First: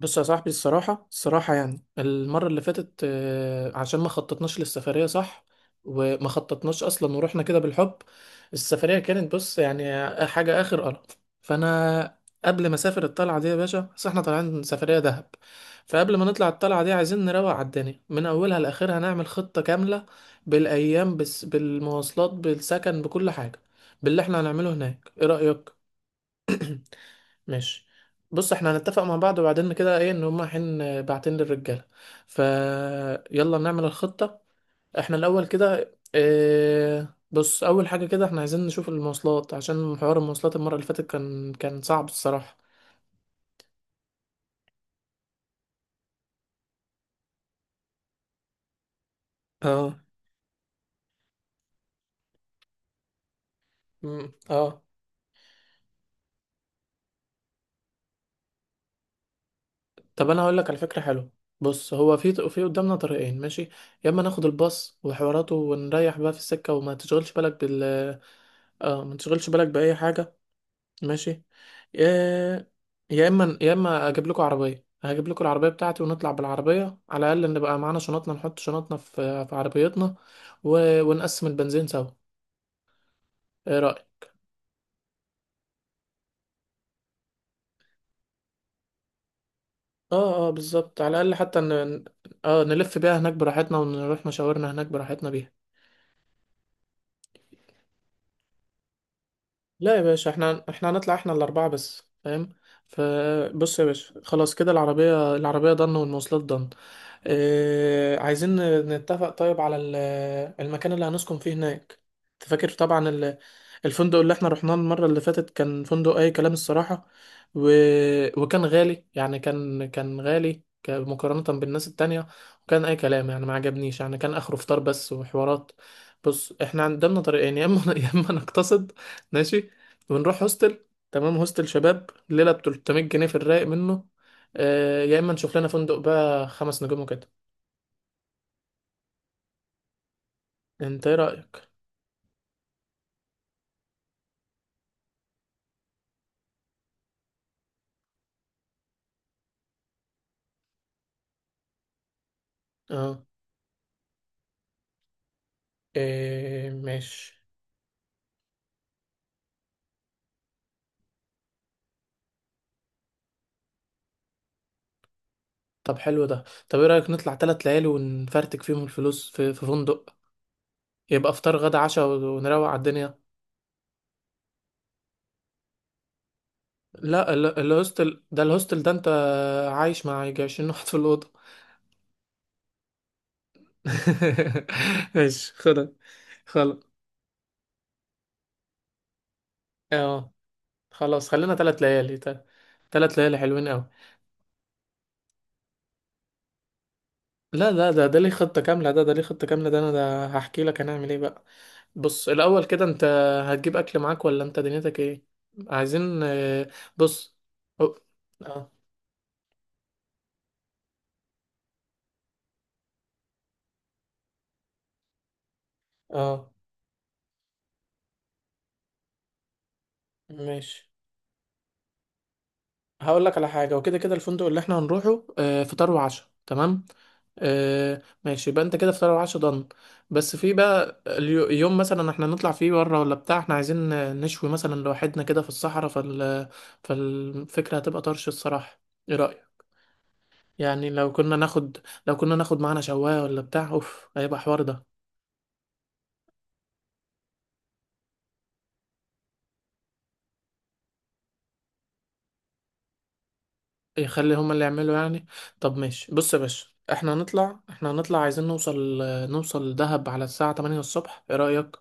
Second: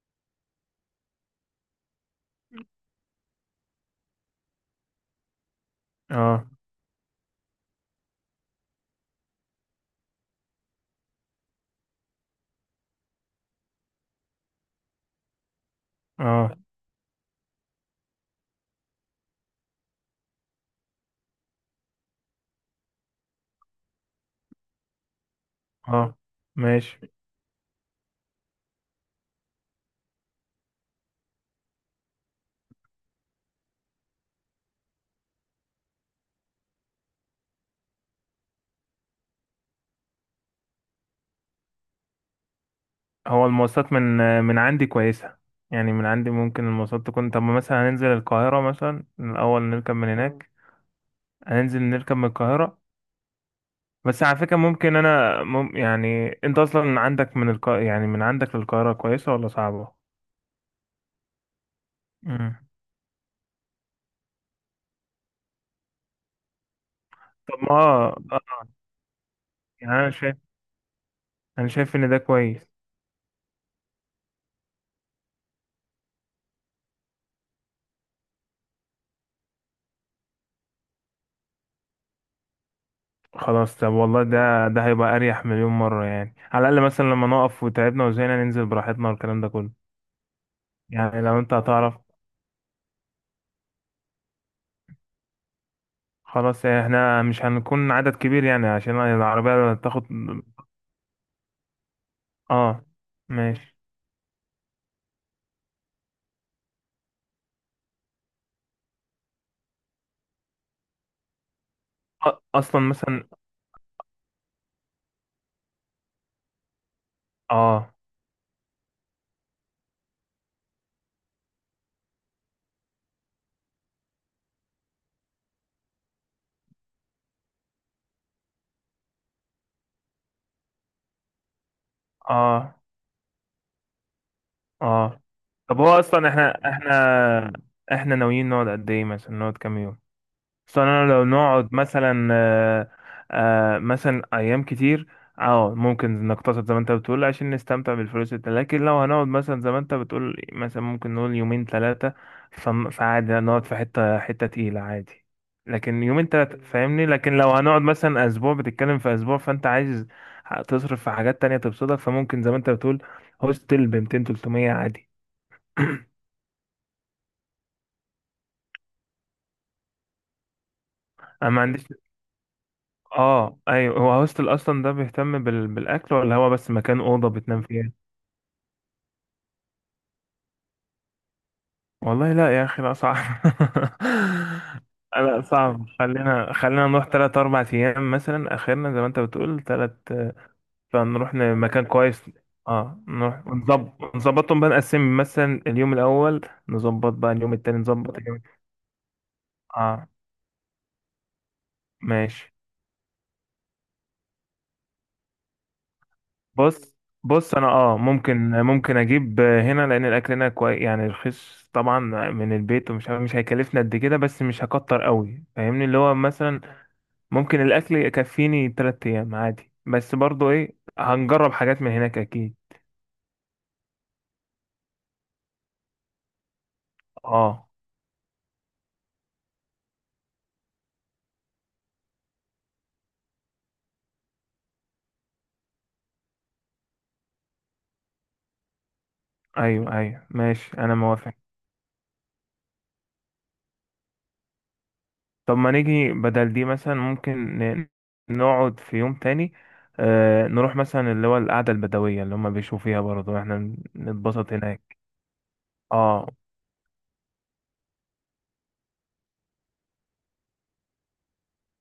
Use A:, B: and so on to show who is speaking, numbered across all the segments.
A: بص يا صاحبي، الصراحة يعني المرة اللي فاتت، عشان ما خططناش للسفرية، صح؟ وما
B: اه،
A: خططناش أصلا ورحنا كده بالحب. السفرية كانت، بص، يعني حاجة آخر قرف. فأنا قبل ما أسافر الطلعة دي يا باشا، بس احنا طالعين سفرية دهب، فقبل ما نطلع
B: اه،
A: الطلعة دي عايزين نروق على الدنيا من أولها لآخرها، نعمل خطة كاملة بالأيام، بس، بالمواصلات، بالسكن، بكل حاجة، باللي احنا هنعمله هناك. إيه رأيك؟
B: اه، ماشي.
A: ماشي. بص، احنا هنتفق مع بعض، وبعدين كده ايه ان هما حين بعتين للرجاله. ف يلا نعمل الخطه. احنا الاول كده، اه، بص، اول حاجه كده احنا عايزين نشوف المواصلات، عشان حوار المواصلات المره اللي فاتت كان صعب الصراحه.
B: هو المواصلات من عندي كويسة، يعني من عندي ممكن المواصلات تكون. طب مثلا هننزل القاهرة مثلا الأول، نركب
A: اه،
B: من هناك، هننزل نركب من القاهرة. بس
A: مم،
B: على فكرة
A: اه.
B: ممكن أنا يعني أنت أصلا عندك من يعني من عندك للقاهرة كويسة ولا صعبة؟
A: طب انا هقول لك على فكره حلوه. بص، هو في
B: مم.
A: في قدامنا طريقين، ماشي؟ يا اما ناخد الباص وحواراته ونريح بقى في السكه، وما تشغلش
B: طب
A: بالك
B: ما
A: بال،
B: آه، آه،
A: اه، ما تشغلش بالك باي
B: يعني
A: حاجه. ماشي.
B: أنا شايف إن ده كويس.
A: يا يا اما اجيب لكم عربيه، هجيب لكم العربيه بتاعتي ونطلع بالعربيه، على الاقل نبقى معانا شنطنا، نحط شنطنا في عربيتنا، ونقسم البنزين سوا.
B: خلاص،
A: ايه
B: طب والله
A: رايك؟
B: ده هيبقى أريح مليون مرة، يعني على الأقل مثلا لما نقف وتعبنا وزهقنا ننزل براحتنا والكلام ده كله.
A: اه اه، بالظبط، على
B: يعني
A: الاقل
B: لو انت
A: حتى
B: هتعرف.
A: اه نلف بيها هناك براحتنا، ونروح مشاورنا هناك براحتنا بيها.
B: خلاص، يعني احنا مش هنكون عدد كبير يعني عشان العربية
A: لا يا
B: تاخد.
A: باشا، احنا هنطلع احنا الاربعه بس، فاهم؟
B: اه، ماشي.
A: فبص يا باشا، خلاص كده، العربيه العربيه ضن، والمواصلات ضن. إيه عايزين؟ نتفق طيب على المكان اللي هنسكن فيه هناك. انت فاكر
B: اصلا
A: طبعا
B: مثلا.
A: الفندق اللي احنا رحناه المرة اللي فاتت؟ كان فندق اي كلام الصراحة، و...
B: اه،
A: وكان غالي يعني، كان غالي، مقارنة بالناس التانية، وكان اي كلام يعني، ما عجبنيش، يعني كان اخره فطار بس وحوارات. بص، احنا قدامنا طريقين، يا اما يا اما نقتصد، ماشي، ونروح هوستل. تمام، هوستل شباب، ليلة ب
B: اه،
A: 300 جنيه، في الرايق منه. آه، يا
B: اه،
A: اما نشوف لنا
B: طب
A: فندق
B: هو اصلا
A: بقى خمس نجوم وكده.
B: احنا ناويين نقعد قد ايه، مثلا نقعد كام يوم؟ اصل
A: انت
B: انا
A: ايه
B: لو
A: رأيك؟
B: نقعد مثلا مثلا ايام كتير. اه ممكن نقتصد زي ما انت بتقول عشان نستمتع بالفلوس لكن لو هنقعد مثلا زي ما انت بتقول، مثلا ممكن نقول يومين ثلاثة.
A: اه،
B: فعادي نقعد في حتة تقيلة عادي، لكن يومين ثلاثة
A: إيه،
B: فاهمني. لكن
A: ماشي.
B: لو هنقعد مثلا اسبوع، بتتكلم في اسبوع فانت عايز تصرف في حاجات تانية تبسطك، فممكن زي ما انت بتقول هوستل ب 200 300 عادي.
A: طب حلو ده. طب ايه رأيك نطلع تلات ليالي ونفرتك فيهم الفلوس في فندق، يبقى
B: انا
A: افطار
B: ما
A: غدا
B: عنديش.
A: عشاء ونروق على الدنيا.
B: اه ايوه، هو هوستل اصلا ده بيهتم بالاكل، ولا هو بس مكان اوضه
A: لا،
B: بتنام فيها؟
A: الهوستل ده، الهوستل ده انت عايش مع يجي 20 واحد في الأوضة.
B: والله لا يا اخي، لا صعب. لا
A: ماشي،
B: صعب.
A: خدها.
B: خلينا
A: خلاص،
B: خلينا نروح تلات اربع ايام مثلا اخرنا، زي ما انت بتقول تلات.
A: اه، خلاص،
B: فنروح
A: خلينا تلات
B: لمكان
A: ليالي
B: كويس. اه
A: تلات ليالي
B: نروح
A: حلوين قوي.
B: ونظبط، نظبطهم بقى، نقسم مثلا اليوم الاول، نظبط بقى اليوم
A: لا
B: التاني،
A: لا ده
B: نظبط
A: ده ليه
B: اليوم.
A: خطة كاملة، ده ليه خطة كاملة، ده انا
B: اه،
A: ده هحكي لك هنعمل ايه بقى. بص،
B: ماشي.
A: الأول كده، أنت هتجيب أكل معاك ولا أنت دنيتك إيه؟ عايزين،
B: بص
A: بص،
B: بص. انا اه
A: أو-
B: ممكن
A: اه
B: ممكن اجيب هنا لان الاكل هنا كويس يعني رخيص طبعا، من البيت، مش هيكلفني قد كده، بس مش هكتر قوي فاهمني، اللي هو
A: اه،
B: مثلا ممكن الاكل يكفيني تلات ايام عادي. بس برضو ايه،
A: ماشي،
B: هنجرب حاجات من هناك اكيد.
A: هقول لك على حاجة. وكده كده الفندق اللي احنا هنروحه، فطار وعشاء، تمام؟
B: اه،
A: آه، ماشي، يبقى انت كده فطار وعشاء ضن. بس في بقى يوم مثلا احنا نطلع فيه بره، ولا بتاع احنا عايزين، نشوي مثلا لوحدنا كده في الصحراء، فالفكرة هتبقى طرش الصراحة. ايه رأيك؟
B: ايوه، ايوه، ماشي،
A: يعني
B: انا
A: لو
B: موافق.
A: كنا ناخد، لو كنا ناخد معانا شواية ولا بتاع، اوف، هيبقى حوار ده.
B: طب ما نيجي بدل دي، مثلا ممكن نقعد في يوم تاني، آه نروح مثلا اللي هو القعدة البدوية اللي هم بيشوفوا فيها، برضو احنا
A: يخلي هما
B: نتبسط
A: اللي يعملوا
B: هناك.
A: يعني. طب ماشي،
B: اه،
A: بص يا باشا، احنا هنطلع عايزين نوصل، نوصل دهب على الساعة 8 الصبح. ايه رأيك؟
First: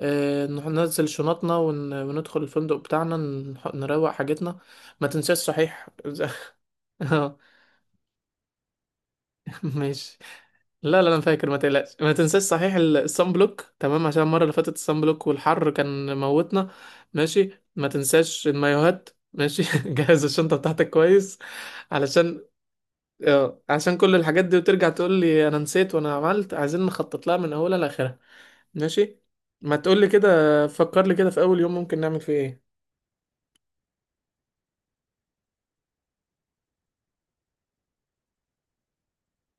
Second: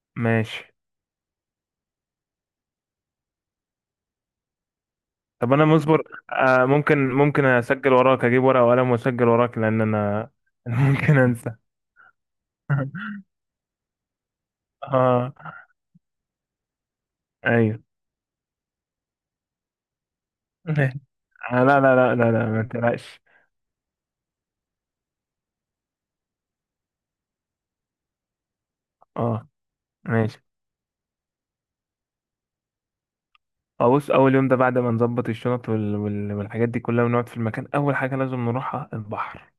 A: اه،
B: ماشي.
A: ننزل شنطنا وندخل الفندق بتاعنا، نروق حاجتنا. ما تنساش
B: طب انا
A: صحيح.
B: مصبر. آه ممكن
A: اه،
B: ممكن اسجل وراك، اجيب ورقه وقلم واسجل وراك لان
A: ماشي.
B: انا أنا
A: لا لا،
B: ممكن
A: انا فاكر، ما
B: انسى.
A: تقلقش. ما تنساش صحيح الصن بلوك، تمام؟ عشان المره اللي فاتت الصن بلوك
B: اه،
A: والحر كان موتنا. ماشي،
B: ايوه.
A: ما تنساش المايوهات، ماشي. جهز الشنطه بتاعتك
B: ماشي.
A: كويس،
B: آه، لا، لا، لا، لا،
A: علشان،
B: لا، ما تقلقش.
A: اه، عشان كل الحاجات دي وترجع تقول لي انا نسيت، وانا عملت، عايزين نخطط لها من اولها لاخرها. ماشي.
B: اه،
A: ما تقول لي كده،
B: ماشي.
A: فكر لي كده في اول يوم ممكن نعمل فيه ايه.
B: آه، بص اول يوم ده بعد ما نظبط الشنط والحاجات دي كلها، ونقعد في المكان، اول حاجه لازم نروحها البحر،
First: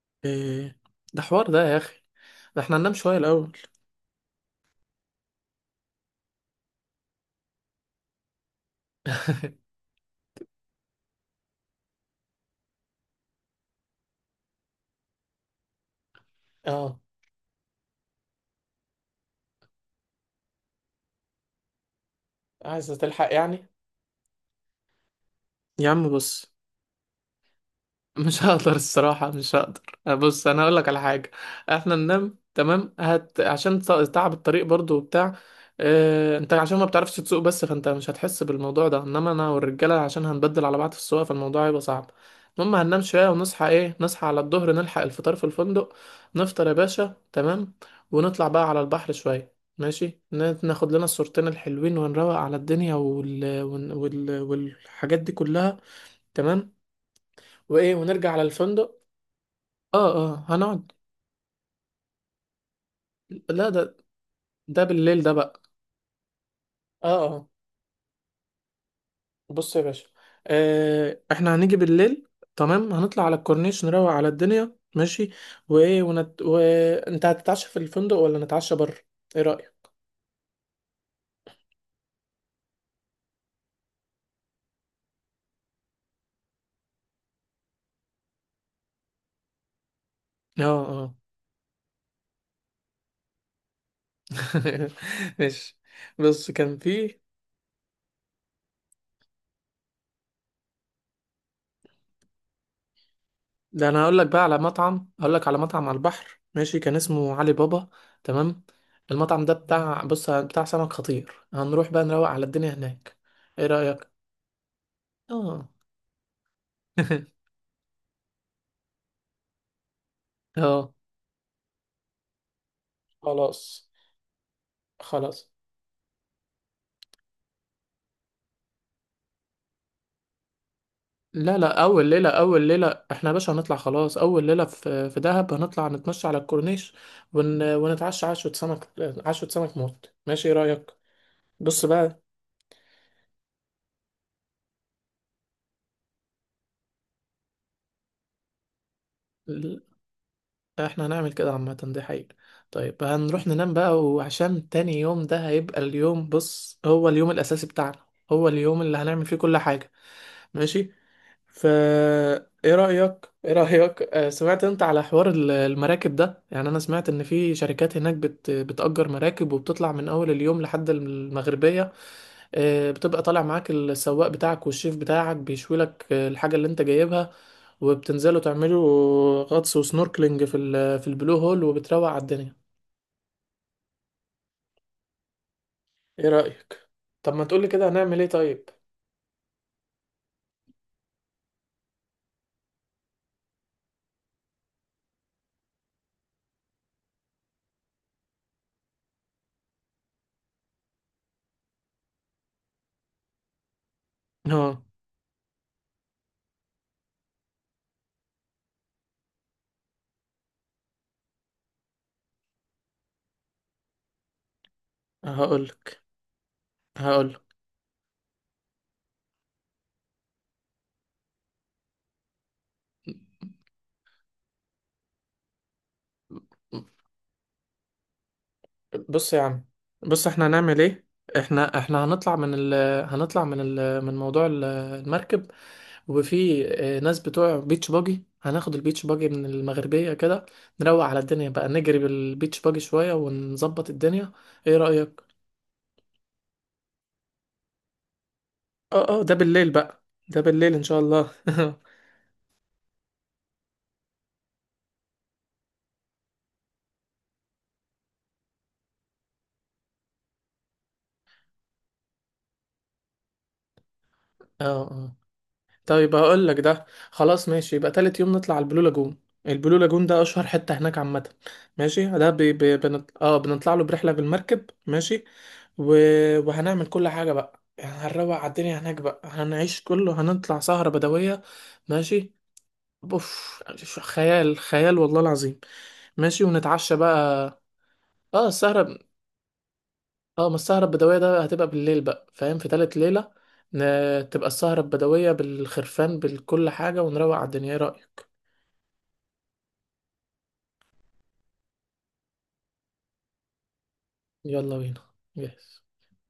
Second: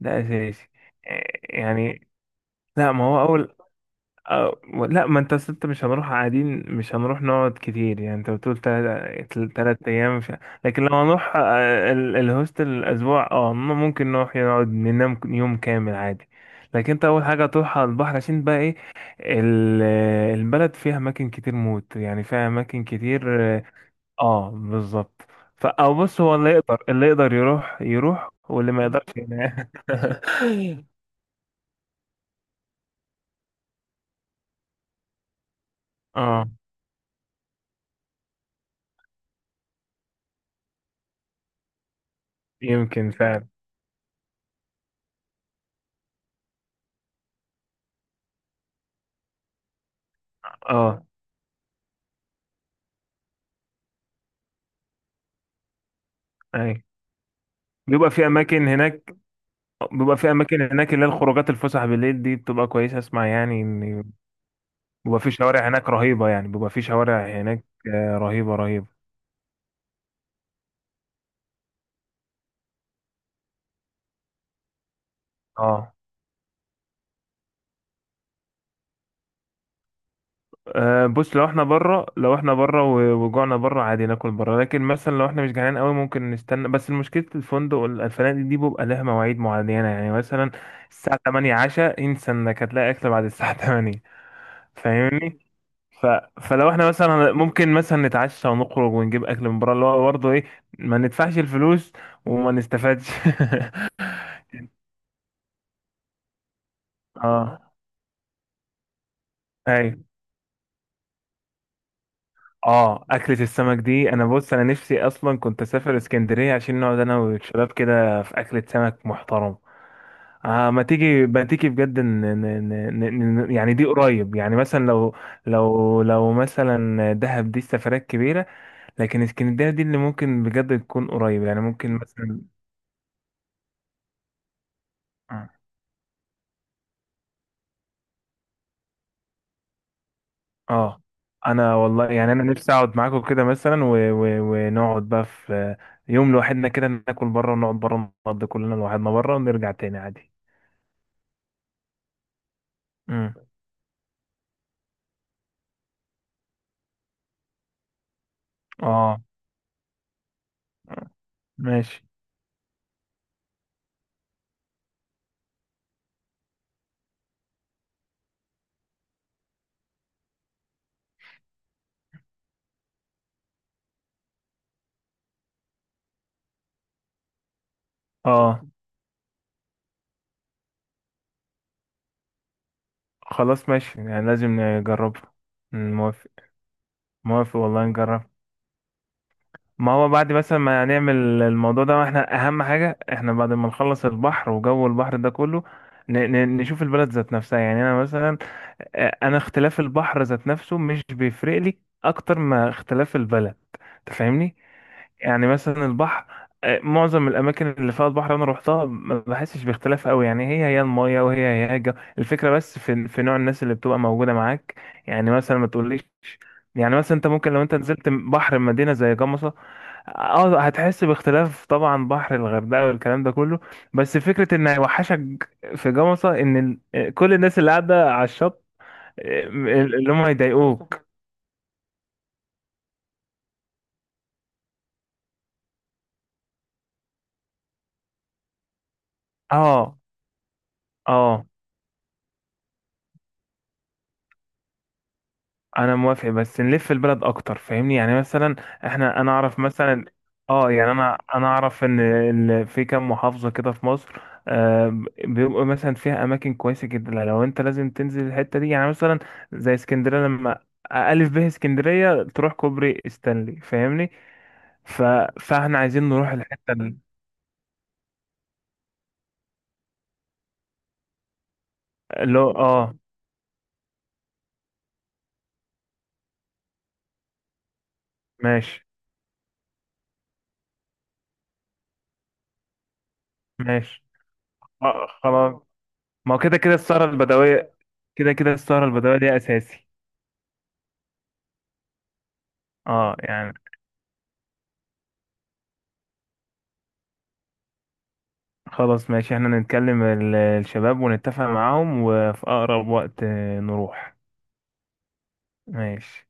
B: ده اساسي.
A: ايه؟ ده
B: آه،
A: حوار ده يا اخي،
B: يعني
A: ده احنا
B: لا
A: هننام
B: ما
A: شويه
B: هو اول.
A: الاول.
B: أه لا ما انت أصل انت مش هنروح قاعدين، مش هنروح نقعد كتير يعني. انت بتقول تلات تلات ايام مش... لكن لو هنروح آه، الهوستل الاسبوع، ممكن نروح نقعد ننام يوم كامل عادي. لكن
A: اه،
B: انت اول حاجه تروح على البحر عشان بقى ايه، ال- البلد فيها اماكن كتير موت، يعني فيها اماكن
A: عايزه تلحق
B: كتير اه،
A: يعني.
B: آه، بالظبط. فا
A: يا
B: او
A: عم
B: بص هو
A: بص،
B: اللي يقدر يروح يروح،
A: مش
B: واللي
A: هقدر
B: ما يقدرش
A: الصراحة، مش
B: ينام.
A: هقدر. آه، بص، أنا هقول لك على حاجة، إحنا ننام تمام، هت، عشان تعب الطريق برضو وبتاع، اه...
B: اه،
A: أنت عشان ما بتعرفش تسوق بس، فأنت مش هتحس بالموضوع ده، إنما أنا والرجالة عشان هنبدل على بعض في السواقة، فالموضوع هيبقى صعب. المهم، هننام
B: يمكن
A: شوية
B: فعلا.
A: ونصحى، إيه، نصحى على الظهر، نلحق الفطار في الفندق. نفطر يا باشا، تمام، ونطلع بقى على البحر شوية، ماشي، ناخد لنا
B: اه،
A: الصورتين الحلوين ونروق على الدنيا والحاجات دي كلها. تمام.
B: اي.
A: وايه،
B: بيبقى في
A: ونرجع على
B: اماكن
A: الفندق.
B: هناك
A: اه
B: بيبقى في
A: اه،
B: اماكن
A: هنقعد،
B: هناك اللي هي الخروجات، الفسح بالليل دي بتبقى كويسه، اسمع يعني
A: لا، ده،
B: ان
A: ده بالليل ده بقى.
B: بيبقى في
A: اه
B: شوارع
A: اه،
B: هناك آه، رهيبه.
A: بص يا باشا، آه، احنا هنيجي بالليل، تمام، هنطلع على الكورنيش، نروق على الدنيا، ماشي.
B: اه،
A: وايه، وانت هتتعشى في الفندق ولا نتعشى بره؟ ايه رأيك؟
B: آه، بص لو احنا بره، وجوعنا بره عادي ناكل بره. لكن مثلا لو احنا مش جعانين قوي ممكن نستنى، بس مشكله الفندق الفنادق دي بيبقى لها مواعيد معينه، يعني مثلا
A: اه اه.
B: الساعه 8 عشاء، انسى انك هتلاقي اكل بعد الساعه 8 فاهمني.
A: ماشي.
B: ف...
A: بص،
B: فلو
A: كان
B: احنا
A: في،
B: مثلا ممكن مثلا نتعشى ونخرج ونجيب اكل من بره، اللي هو برضه ايه، ما ندفعش الفلوس وما نستفادش.
A: ده انا هقول لك بقى على مطعم، هقول لك على مطعم على البحر ماشي، كان اسمه علي
B: اه،
A: بابا. تمام، المطعم ده بتاع،
B: ايوه.
A: بص، بتاع سمك خطير، هنروح بقى نروق على الدنيا
B: اه،
A: هناك.
B: اكلة
A: ايه
B: السمك
A: رأيك؟
B: دي انا بص، انا نفسي اصلا كنت
A: اه.
B: اسافر اسكندرية عشان نقعد انا والشباب كده في اكلة سمك محترم. آه ما
A: اه،
B: تيجي، ما تيجي بجد ن... يعني دي
A: خلاص
B: قريب، يعني مثلا لو
A: خلاص.
B: لو مثلا دهب دي السفرات كبيرة، لكن اسكندرية دي اللي ممكن بجد تكون قريب
A: لا
B: يعني
A: لا
B: ممكن
A: اول ليله
B: مثلا.
A: اول ليله احنا يا باشا هنطلع، خلاص، اول ليله في
B: آه.
A: دهب هنطلع نتمشى على الكورنيش، ونتعشى عشوه سمك، عشوه سمك موت، ماشي، ايه رايك؟
B: اه انا
A: بص
B: والله
A: بقى،
B: يعني انا نفسي اقعد معاكم كده مثلا ونقعد بقى في يوم لوحدنا كده، ناكل بره ونقعد بره، نقضي كلنا لوحدنا بره ونرجع
A: ال-
B: تاني عادي.
A: احنا هنعمل كده عامه، دي حقيقه. طيب،
B: امم.
A: هنروح ننام بقى، وعشان تاني يوم ده هيبقى اليوم، بص، هو اليوم الاساسي بتاعنا، هو اليوم اللي
B: اه،
A: هنعمل فيه كل حاجه، ماشي؟ فا
B: ماشي.
A: ايه رأيك، ايه رأيك، سمعت انت على حوار المراكب ده؟ يعني انا سمعت ان في شركات هناك بتأجر مراكب، وبتطلع من اول اليوم لحد المغربية، آه، بتبقى طالع معاك السواق بتاعك والشيف بتاعك بيشوي لك، آه، الحاجة اللي انت جايبها، وبتنزلوا
B: اه،
A: تعملوا غطس وسنوركلينج في في البلو هول، وبتروق على الدنيا.
B: خلاص ماشي، يعني لازم نجربها. أمم،
A: ايه
B: موافق.
A: رأيك؟ طب ما
B: موافق
A: تقولي
B: والله
A: كده هنعمل ايه
B: نجرب.
A: طيب.
B: ما هو بعد مثلا ما نعمل الموضوع ده احنا، اهم حاجة احنا بعد ما نخلص البحر وجو البحر ده كله نشوف البلد ذات نفسها. يعني انا مثلا آه، انا اختلاف البحر ذات نفسه مش بيفرق لي اكتر ما اختلاف البلد، تفهمني.
A: اه،
B: يعني مثلا البحر آه، معظم الاماكن اللي فيها البحر انا روحتها ما بحسش باختلاف قوي، يعني هي هي المايه وهي هي الجو. الفكره بس في نوع الناس اللي بتبقى موجوده معاك. يعني مثلا ما
A: هقولك،
B: تقوليش، يعني مثلا انت
A: هقولك،
B: ممكن لو انت نزلت بحر مدينه زي جمصه، اه هتحس باختلاف طبعا، بحر الغردقه والكلام ده كله. بس فكره ان هيوحشك في جمصه ان آه، كل الناس اللي قاعده على الشط
A: بص يا
B: آه،
A: عم،
B: اللي هم
A: بص،
B: مش
A: احنا هنعمل
B: يضايقوك صاحبك.
A: ايه. احنا هنطلع من هنطلع من ال، من موضوع المركب، وفي، اه، ناس بتوع بيتش باجي، هناخد البيتش باجي من
B: اه،
A: المغربية كده، نروق على
B: اه،
A: الدنيا بقى، نجري بالبيتش باجي شوية ونظبط الدنيا. ايه رأيك؟
B: انا موافق، بس نلف البلد اكتر فاهمني. يعني مثلا
A: اه
B: احنا،
A: اه،
B: انا
A: ده
B: اعرف
A: بالليل بقى،
B: مثلا
A: ده
B: اه
A: بالليل ان
B: يعني
A: شاء
B: انا
A: الله.
B: انا اعرف ان في كام محافظه كده في مصر آه بيبقوا مثلا فيها اماكن كويسه جدا، لو انت لازم تنزل الحته دي. يعني مثلا زي اسكندريه لما الف به اسكندريه تروح كوبري ستانلي فاهمني.
A: اه
B: ف...
A: اه.
B: فاحنا عايزين
A: طيب
B: نروح
A: هقول لك،
B: الحته
A: ده خلاص ماشي، يبقى تالت يوم نطلع على البلو لاجون. البلو لاجون ده اشهر حتة هناك عامة، ماشي. ده
B: اللي هو
A: بي بي
B: اه.
A: بنط... اه بنطلع له برحلة بالمركب، ماشي، و... وهنعمل كل حاجة بقى، يعني هنروق على الدنيا
B: ماشي،
A: هناك بقى، هنعيش كله، هنطلع سهرة بدوية، ماشي. اوف،
B: ماشي.
A: خيال، خيال
B: اه،
A: والله
B: خلاص.
A: العظيم.
B: ما هو
A: ماشي،
B: كده كده
A: ونتعشى
B: السهره
A: بقى.
B: البدويه،
A: اه، السهرة،
B: دي اساسي.
A: اه، ما السهرة البدوية ده هتبقى بالليل بقى، فاهم، في تالت
B: اه
A: ليلة،
B: يعني
A: تبقى السهرة البدوية بالخرفان بكل حاجة، ونروق على الدنيا. ايه رأيك؟
B: خلاص ماشي، احنا نتكلم الشباب ونتفق معاهم، وفي أقرب وقت آه، نروح.
A: يلا بينا، جاهز.
B: ماشي.